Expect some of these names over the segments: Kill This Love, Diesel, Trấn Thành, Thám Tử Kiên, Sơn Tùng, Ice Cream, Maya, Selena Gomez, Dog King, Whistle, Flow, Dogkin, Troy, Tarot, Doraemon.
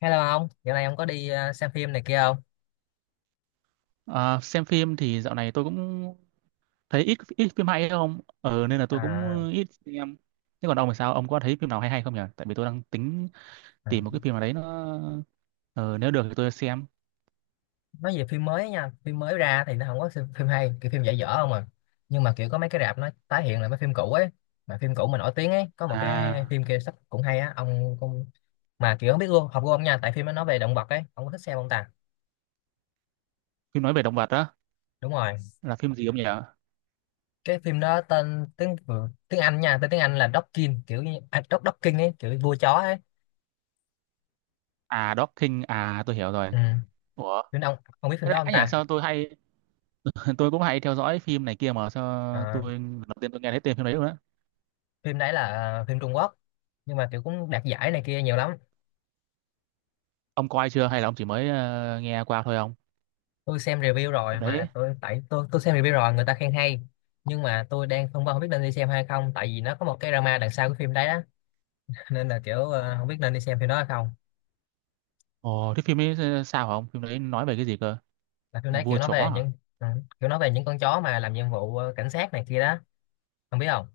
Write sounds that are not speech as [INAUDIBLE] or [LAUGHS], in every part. Hello ông, dạo này ông có đi xem phim này kia không? À, xem phim thì dạo này tôi cũng thấy ít ít phim hay không? Ờ Nên là tôi À, cũng ít xem. Thế còn ông thì sao? Ông có thấy phim nào hay hay không nhỉ? Tại vì tôi đang tính à, tìm một cái phim nào đấy nó, ờ, nếu được thì tôi xem. nói về phim mới nha, phim mới ra thì nó không có phim hay, kiểu phim dở dở không à. Nhưng mà kiểu có mấy cái rạp nó tái hiện lại mấy phim cũ ấy, mà phim cũ mà nổi tiếng ấy, có một cái À, phim kia sắp cũng hay á, ông cũng mà kiểu không biết luôn, học của ông nha, tại phim nó nói về động vật ấy, ông có thích xem không ta? phim nói về động vật đó Đúng rồi, là phim gì ông nhỉ? cái phim đó tên tiếng tiếng Anh nha, tên tiếng Anh là Dogkin, kiểu như à, Dogkin ấy, kiểu vua chó ấy. À, Dog King. À, tôi hiểu rồi. Ừ, Ủa, phim đó ông biết phim cái đó không lạ nhỉ? ta? Sao tôi hay [LAUGHS] tôi cũng hay theo dõi phim này kia mà sao Ờ, tôi lần đầu tiên tôi nghe thấy tên phim đấy luôn á. phim đấy là phim Trung Quốc, nhưng mà kiểu cũng đạt giải này kia nhiều lắm. Ông coi chưa hay là ông chỉ mới nghe qua thôi ông? Tôi xem review rồi Phim mà đấy. tôi tại tôi xem review rồi, người ta khen hay, nhưng mà tôi đang phân vân không biết nên đi xem hay không, tại vì nó có một cái drama đằng sau cái phim đấy đó. [LAUGHS] Nên là kiểu không biết nên đi xem phim đó hay không. Ồ, thế phim ấy sao hả ông? Phim đấy nói về cái gì cơ? Là phim đấy kiểu Vua nói chó về à? những ừ, kiểu nói về những con chó mà làm nhiệm vụ cảnh sát này kia đó, không biết không.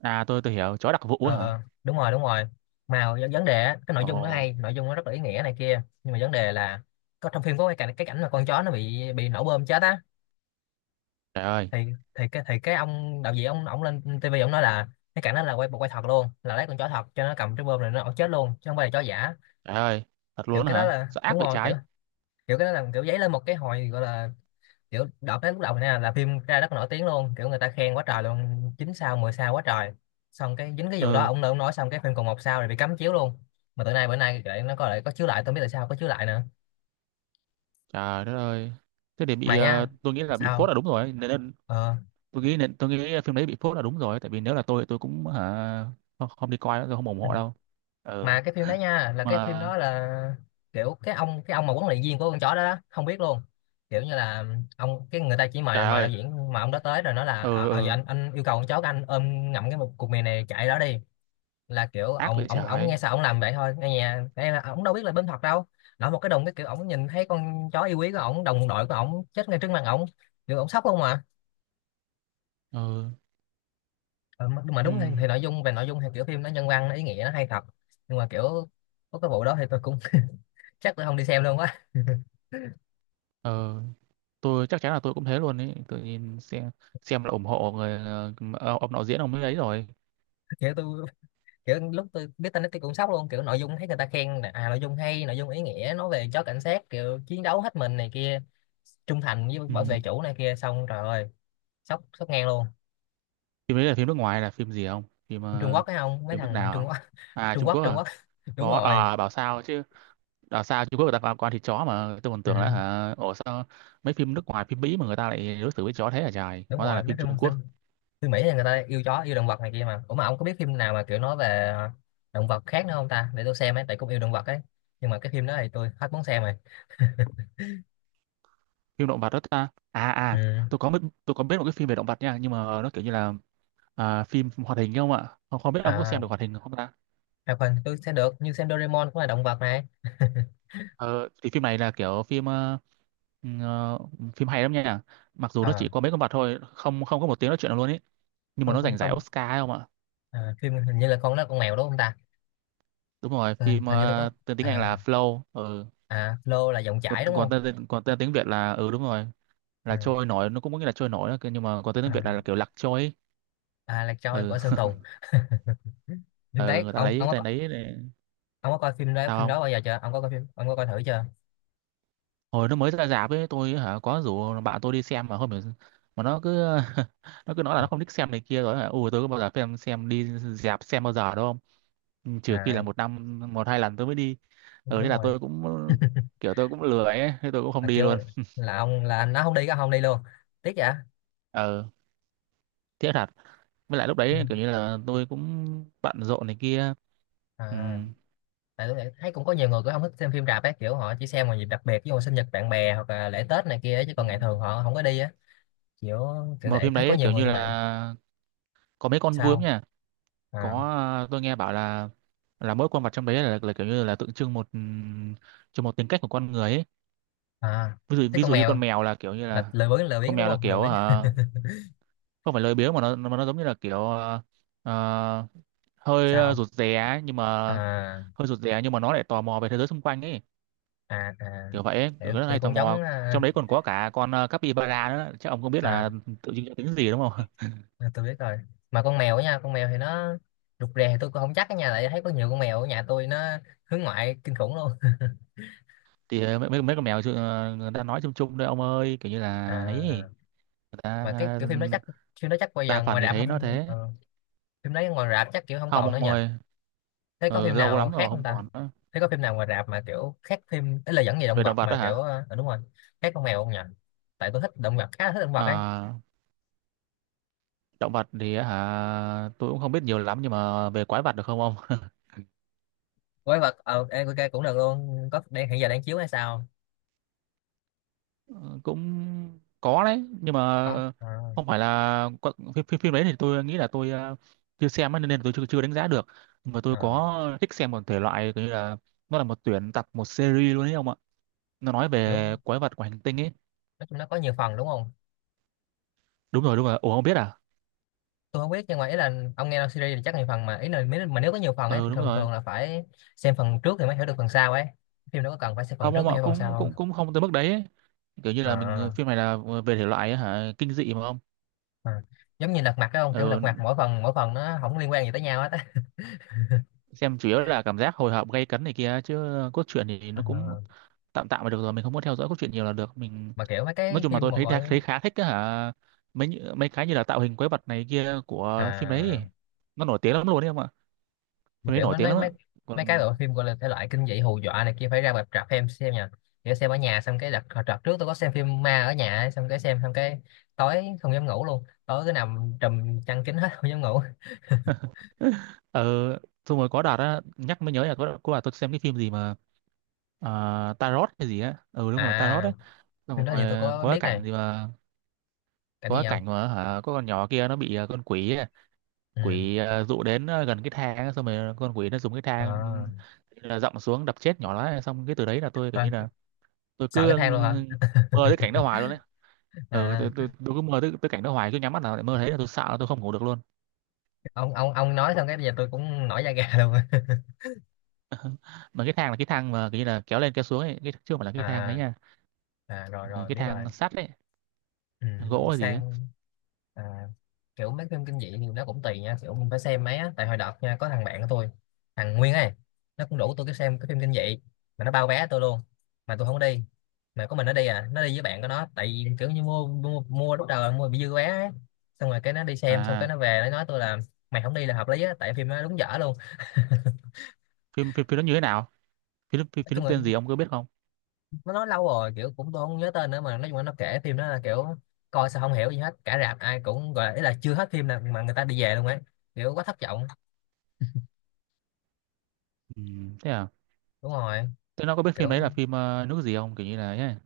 À, tôi hiểu, chó đặc vụ ờ á hả? ờ đúng rồi, đúng rồi. Mà vấn đề á, cái nội Ồ, dung nó hay, nội dung nó rất là ý nghĩa này kia, nhưng mà vấn đề là có trong phim có cái cảnh, cái cảnh mà con chó nó bị nổ bơm chết á. trời ơi, Thì cái ông đạo diễn ông lên tivi ông nói là cái cảnh đó là quay bộ quay thật luôn, là lấy con chó thật cho nó cầm cái bơm này, nó ổng chết luôn chứ không phải là chó giả. trời ơi, thật Kiểu luôn á cái đó hả? là Sao đúng ác vậy rồi, kiểu trái? kiểu cái đó là kiểu giấy lên một cái hồi, gọi là kiểu đợt đến lúc đầu này nè là phim ra rất là nổi tiếng luôn, kiểu người ta khen quá trời luôn, chín sao 10 sao quá trời. Xong cái dính cái vụ đó Ừ, ông nói, ông nói xong cái phim còn một sao rồi bị cấm chiếu luôn. Mà từ nay bữa nay lại nó có lại có chiếu lại, tôi không biết tại sao có chiếu lại nữa. trời đất ơi. Thế để Mà bị, nha, tôi nghĩ là bị phốt sao, là đúng rồi, nên, nên ờ tôi nghĩ nên tôi nghĩ phim đấy bị phốt là đúng rồi, tại vì nếu là tôi cũng hả, không, không đi coi nữa, tôi không ủng hộ đâu. Ừ, mà cái phim đó nha là cái phim mà đó là kiểu cái ông, cái ông mà huấn luyện viên của con chó đó, đó không biết luôn, kiểu như là ông cái người ta chỉ mời trời mời đạo ơi, diễn mà ông đó tới rồi nói là ừ, à, à, giờ ừ anh yêu cầu con chó của anh ôm ngậm cái một cục mì này chạy đó đi. Là kiểu ác ông vậy ông ông trái. nghe sao ông làm vậy thôi, nghe nhà cái ông đâu biết là bên thật đâu. Nói một cái đồng cái, kiểu ông nhìn thấy con chó yêu quý của ông, đồng đội của ông chết ngay trước mặt ông, kiểu ông sốc không à. Ừ, Ờ, mà ừ, đúng thì nội dung, về nội dung thì kiểu phim nó nhân văn, nó ý nghĩa, nó hay thật, nhưng mà kiểu có cái vụ đó thì tôi cũng [LAUGHS] chắc tôi không đi xem luôn quá. [LAUGHS] ừ, tôi chắc chắn là tôi cũng thế luôn ấy, tôi nhìn xem là ủng hộ người, ông đạo diễn ông ấy ấy rồi. Kiểu tôi, kiểu lúc tôi biết tin đó tôi cũng sốc luôn, kiểu nội dung thấy người ta khen là, à nội dung hay, nội dung ý nghĩa, nói về chó cảnh sát kiểu chiến đấu hết mình này kia, trung thành với Ừ. bảo vệ chủ này kia, xong trời ơi, sốc sốc ngang luôn. Phim đấy là phim nước ngoài là phim gì không? Phim Trung ờ, Quốc phải không, mấy Phim nước thằng Trung nào? Quốc. [LAUGHS] À, Trung Trung Quốc, Quốc Trung à? Quốc. [LAUGHS] Đúng Có rồi. à, bảo sao chứ. Bảo sao Trung Quốc người ta quan quan thịt chó mà tôi còn Ừ, tưởng là hả ủa sao mấy phim nước ngoài phim Mỹ mà người ta lại đối xử với chó thế hả trời. đúng Hóa ra là rồi, mấy phim phim, Trung phim Quốc, phim Mỹ thì người ta yêu chó, yêu động vật này kia, mà ủa mà ông có biết phim nào mà kiểu nói về động vật khác nữa không ta, để tôi xem ấy, tại cũng yêu động vật ấy, nhưng mà cái phim đó thì tôi hết muốn xem rồi. phim động vật đó ta. À [LAUGHS] à, Ừ. tôi có biết tôi có biết một cái phim về động vật nha, nhưng mà nó kiểu như là, à, phim hoạt hình không ạ? Không, không biết ông có xem à được hoạt hình không ta? Hoạt hình tôi xem được, như xem Doraemon cũng là động vật này. [LAUGHS] Ờ, thì phim này là kiểu phim, ừ, ờ, phim hay lắm nha. Mặc dù nó Ờ, chỉ có mấy con vật thôi, không không có một tiếng nói chuyện nào luôn ý. Nhưng mà không nó không giành giải không Oscar ấy không ạ? à, phim hình như là con đó con mèo đúng không ta. Đúng rồi, Ừ, phim, hình như tôi có, tên tiếng Anh à, là Flow. Ừ. à Flo là dòng Còn chảy đúng không, còn tên tiếng Việt là, ừ đúng rồi, là à, trôi nổi, nó cũng có nghĩa là trôi nổi đó, nhưng mà còn tên tiếng à, Việt là, kiểu lạc trôi ấy. à là Troy Ừ. của Sơn [LAUGHS] Tùng. [LAUGHS] Phim Ừ, đấy người ta ông lấy ông tên có, đấy để ông có coi phim đó, phim sao không? đó bao giờ chưa, ông có coi phim, ông có coi thử chưa? Hồi nó mới ra rạp ấy tôi hả có rủ bạn tôi đi xem mà không hiểu mà nó cứ [LAUGHS] nó cứ nói là Ờ, nó không thích xem này kia rồi hả ui tôi có bao giờ xem đi rạp xem bao giờ đâu không. Ừ, trừ khi là à một năm một hai lần tôi mới đi. Ừ thế đúng là rồi, tôi cũng kiểu tôi cũng lười ấy thế tôi cũng không à, đi kiểu luôn. là ông là anh nó không đi, có không đi luôn, tiếc vậy. Ừ, tiếc thật. Với lại lúc Ừ. đấy kiểu như là tôi cũng bận rộn này kia. Ừ. À, tại tôi thấy cũng có nhiều người cũng không thích xem phim rạp ấy, kiểu họ chỉ xem vào dịp đặc biệt như sinh nhật bạn bè hoặc là lễ Tết này kia ấy, chứ Ừ. còn ngày thường họ không có đi á, kiểu kiểu Mà vậy, phim thấy có đấy nhiều kiểu người như như vậy. là có mấy con vướng Sao, nha, à có tôi nghe bảo là mỗi con vật trong đấy là kiểu như là tượng trưng một, cho một tính cách của con người ấy. à, Ví dụ thế ví con dụ như mèo con mèo là kiểu như là là lười biếng, lười con biếng đúng mèo là không, lười kiểu biếng. hả không phải lười biếng mà nó giống như là kiểu, ờ, hơi, Sao, rụt rè ấy, nhưng mà à hơi rụt rè nhưng mà nó lại tò mò về thế giới xung quanh ấy, à, à kiểu vậy ấy, kiểu kiểu, rất kiểu hay tò cũng mò. giống Trong à, đấy còn có cả con, capybara nữa chắc ông không biết à, là tượng trưng cho tính gì đúng không. à, tôi biết rồi. Mà con mèo á nha, con mèo thì nó rụt rè, thì tôi cũng không chắc, ở nhà lại thấy có nhiều con mèo, ở nhà tôi nó hướng ngoại kinh khủng luôn. [LAUGHS] Thì ờ, mấy mấy mấy con mèo chứ, ờ, người ta nói chung chung đấy ông ơi kiểu như [LAUGHS] À, là ấy người ta mà cái ờ, kiểu phim đó chắc, phim đó chắc bây đa giờ phần ngoài thì rạp thấy nó không. thế. Ừ. Phim đấy ngoài rạp chắc kiểu không Không còn nữa ông nhỉ, ơi. thế có Ừ, phim lâu nào lắm khác rồi không không ta, còn nữa. thế có phim nào ngoài rạp mà kiểu khác phim ấy, là dẫn về động Về động vật vật đó mà kiểu hả? Đúng rồi, khác con mèo không nhỉ, tại tôi thích động vật, khá là thích động vật ấy. À, động vật thì á hả tôi cũng không biết nhiều lắm nhưng mà về quái vật được không ông? [LAUGHS] Quái vật ok cũng được luôn, có đang hiện giờ đang chiếu hay sao, Ừ, cũng có đấy nhưng mà có à, không phải là có- phim đấy thì tôi nghĩ là tôi, chưa xem ấy, nên là tôi chưa, chưa đánh giá được. Nhưng mà tôi à, có thích xem một thể loại kiểu như là nó là một tuyển tập một series luôn đấy ông ạ. Nó nói kiểu về quái vật của hành tinh ấy. nói chung nó có nhiều phần đúng không. Đúng rồi. Ủa không biết à? Tôi không biết, nhưng mà ý là ông nghe series thì chắc nhiều phần, mà ý là mà nếu có nhiều phần ấy Ừ thì đúng thường rồi. thường là phải xem phần trước thì mới hiểu được phần sau ấy, phim đâu có cần phải xem phần Không trước ông mới ạ, hiểu phần sau cũng cũng không? cũng không tới mức đấy ấy. Kiểu như là mình À phim này là, về thể loại ấy, hả kinh dị mà không? Ờ, giống như lật mặt, cái không kiểu Ừ, lật mặt mỗi phần, mỗi phần nó không liên quan gì tới nhau hết á. xem chủ yếu là cảm giác hồi hộp gay cấn này kia chứ cốt truyện thì Ờ, nó cũng tạm tạm là được rồi, mình không muốn theo dõi cốt truyện nhiều là được. Mình mà kiểu mấy nói cái chung là phim tôi mà thấy gọi thấy khá thích cái hả mấy như- mấy cái như là tạo hình quái vật này kia của phim đấy, à, nó nổi tiếng lắm luôn đấy em ạ. mà Phim đấy kiểu nổi nó tiếng nói lắm ạ. mấy, mấy cái Còn bộ phim gọi là thể loại kinh dị hù dọa này kia phải ra rạp, rạp em xem nha, kiểu xem ở nhà xong cái đặt hồi đợt trước tôi có xem phim ma ở nhà ấy, xong cái xem xong cái tối không dám ngủ luôn, tối cứ nằm trùm chăn kín hết, [LAUGHS] không dám ngủ. [LAUGHS] ờ, xong rồi có đợt á nhắc mới nhớ là có đợt tôi xem cái phim gì mà, Tarot hay gì á ừ đúng rồi Tarot À, đấy, phim xong đó thì tôi rồi có có cái biết này, cảnh gì mà cảnh có gì cái không, cảnh mà hả có con nhỏ kia nó bị, con quỷ ừ, quỷ, dụ đến, gần cái thang ấy, xong rồi con quỷ nó dùng cái Ờ, thang là dậm xuống đập chết nhỏ nó xong cái từ đấy là tôi kiểu như thôi, là tôi sợ cứ cái ừ, thang luôn hả. mơ tới cảnh [LAUGHS] đó hoài luôn đấy. Ừ, À, tôi cứ mơ tới, tới cảnh đó hoài cứ nhắm mắt nào lại mơ thấy là tôi sợ là tôi không ngủ được luôn. ông nói xong cái bây giờ tôi cũng nổi da gà luôn. [LAUGHS] Mà cái thang là cái thang mà kiểu như là kéo lên kéo xuống ấy cái chứ không phải là cái thang ấy À, nha. À, rồi Ừ, rồi cái biết thang rồi. sắt ấy Ừ. gỗ hay gì ấy. Sang, à, kiểu mấy phim kinh dị thì nó cũng tùy nha, kiểu mình phải xem mấy á, tại hồi đợt nha có thằng bạn của tôi, thằng Nguyên ấy, nó cũng đủ tôi cái xem cái phim kinh dị, mà nó bao vé tôi luôn, mà tôi không đi, mà có mình nó đi, à nó đi với bạn của nó, tại vì kiểu như mua mua lúc đầu là mua bị dư vé ấy. Xong rồi cái nó đi xem xong cái À, nó về nó nói tôi là mày không đi là hợp lý á, tại phim nó đúng dở luôn. phim phim phim nó như thế nào? phim phim, Nói phim nó chung là tên gì ông có biết không? nó nói lâu rồi, kiểu cũng tôi không nhớ tên nữa, mà nói chung là nó kể phim đó là kiểu coi sao không hiểu gì hết, cả rạp ai cũng gọi là, ý là chưa hết phim nào mà người ta đi về luôn ấy, kiểu quá thất vọng. Ừ, thế à. Đúng rồi, Thế nó có biết phim kiểu đấy là phim, nước gì không kiểu như là ấy,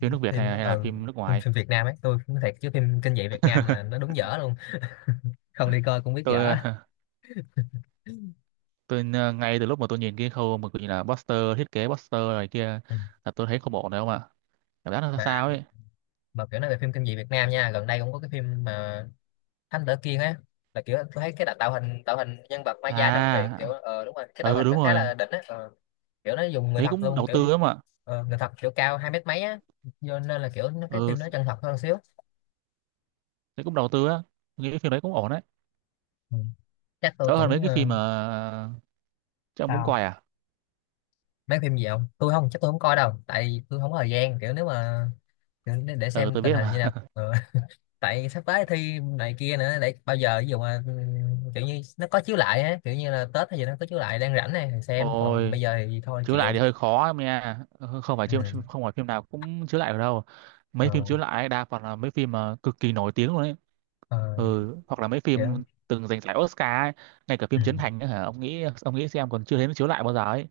phim nước Việt phim, hay, hay là ừ, phim nước phim, ngoài? phim Việt Nam ấy, tôi nói thiệt chứ phim kinh dị Việt Nam là [LAUGHS] nó đúng dở luôn, không đi coi cũng biết Tôi dở. ờ, tôi, ngay từ lúc mà tôi nhìn cái khâu mà gọi là poster thiết kế poster này kia Ừ. là tôi thấy không ổn đâu mà cảm giác nó mà sao ấy. mà kiểu nói về phim kinh dị Việt Nam nha, gần đây cũng có cái phim mà Thám Tử Kiên á, là kiểu tôi thấy cái tạo, tạo hình nhân vật Maya trong truyện kiểu À ờ đúng rồi cái tạo ừ hình nó đúng khá rồi, là đỉnh á, ờ, kiểu nó dùng người thấy thật cũng luôn, đầu tư kiểu lắm mà. Người thật kiểu cao hai mét mấy á, do nên là kiểu nó cái Ừ, phim nó chân thật hơn xíu. thấy cũng đầu tư á. Tôi nghĩ cái phim đấy cũng ổn đấy, Ừ. Chắc tôi đỡ hơn mấy cũng cái phim mà chứ ông cũng sao coi à. mấy phim gì không, tôi không chắc, tôi không coi đâu, tại tôi không có thời gian, kiểu nếu mà kiểu để Ừ xem tôi tình biết hình như mà. nào. [LAUGHS] Ờ, [LAUGHS] tại sắp tới thi này kia nữa, để bao giờ ví dụ mà kiểu như nó có chiếu lại á, kiểu như là Tết hay gì nó có chiếu lại đang rảnh này thì xem, còn Ôi, bây giờ thì thôi chiếu lại chịu. thì hơi khó em nha. Ừ, không phải phim Ừ. không phải phim nào cũng chiếu lại được đâu. Mấy ờ, phim chiếu lại đa phần là mấy phim mà cực kỳ nổi tiếng luôn ấy. ờ, Ừ, hoặc là mấy kiểu, phim từng giành giải Oscar ấy, ngay cả ừ. phim Trấn Thành ấy, hả ông nghĩ xem còn chưa thấy nó chiếu lại bao giờ ấy.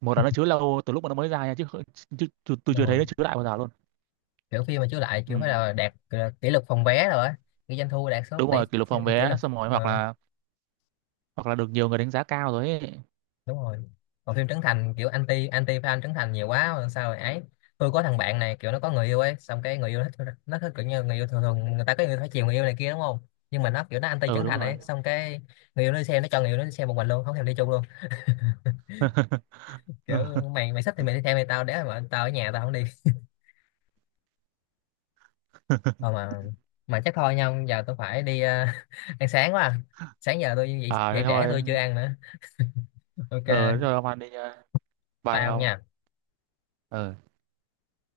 Một là nó chiếu lâu từ lúc mà nó mới ra nha chứ, không- chứ, chứ tôi chưa thấy Rồi. nó chiếu lại bao giờ luôn. Kiểu phim mà chiếu lại Ừ. kiểu phải là đạt kỷ lục phòng vé rồi á, cái doanh thu đạt số Đúng tỷ, rồi kỷ lục phòng kỷ vé lục. xong rồi Ờ, hoặc là được nhiều người đánh giá cao rồi ấy. đúng rồi, còn phim Trấn Thành kiểu anti anti fan Trấn Thành nhiều quá rồi sao rồi ấy. Tôi có thằng bạn này kiểu nó có người yêu ấy, xong cái người yêu nó thích, nó thích kiểu như người yêu, thường thường người ta có người phải chiều người yêu này kia đúng không, nhưng mà nó kiểu nó anti Ừ Trấn đúng Thành rồi. ấy, xong cái người yêu nó đi xem, nó cho người yêu nó đi xem một mình luôn, không thèm đi chung luôn, [LAUGHS] Ừ. kiểu mày mày thích thì mày đi theo mày, tao để mà tao ở nhà tao không đi. Thôi mà chắc thôi nha, giờ tôi phải đi [LAUGHS] ăn sáng quá à. Sáng giờ tôi dậy, À dậy thế trễ thôi, tôi chưa ăn nữa. ờ thế Ok, thôi ông ăn đi nha, bye bye ông ông. nha. Ờ.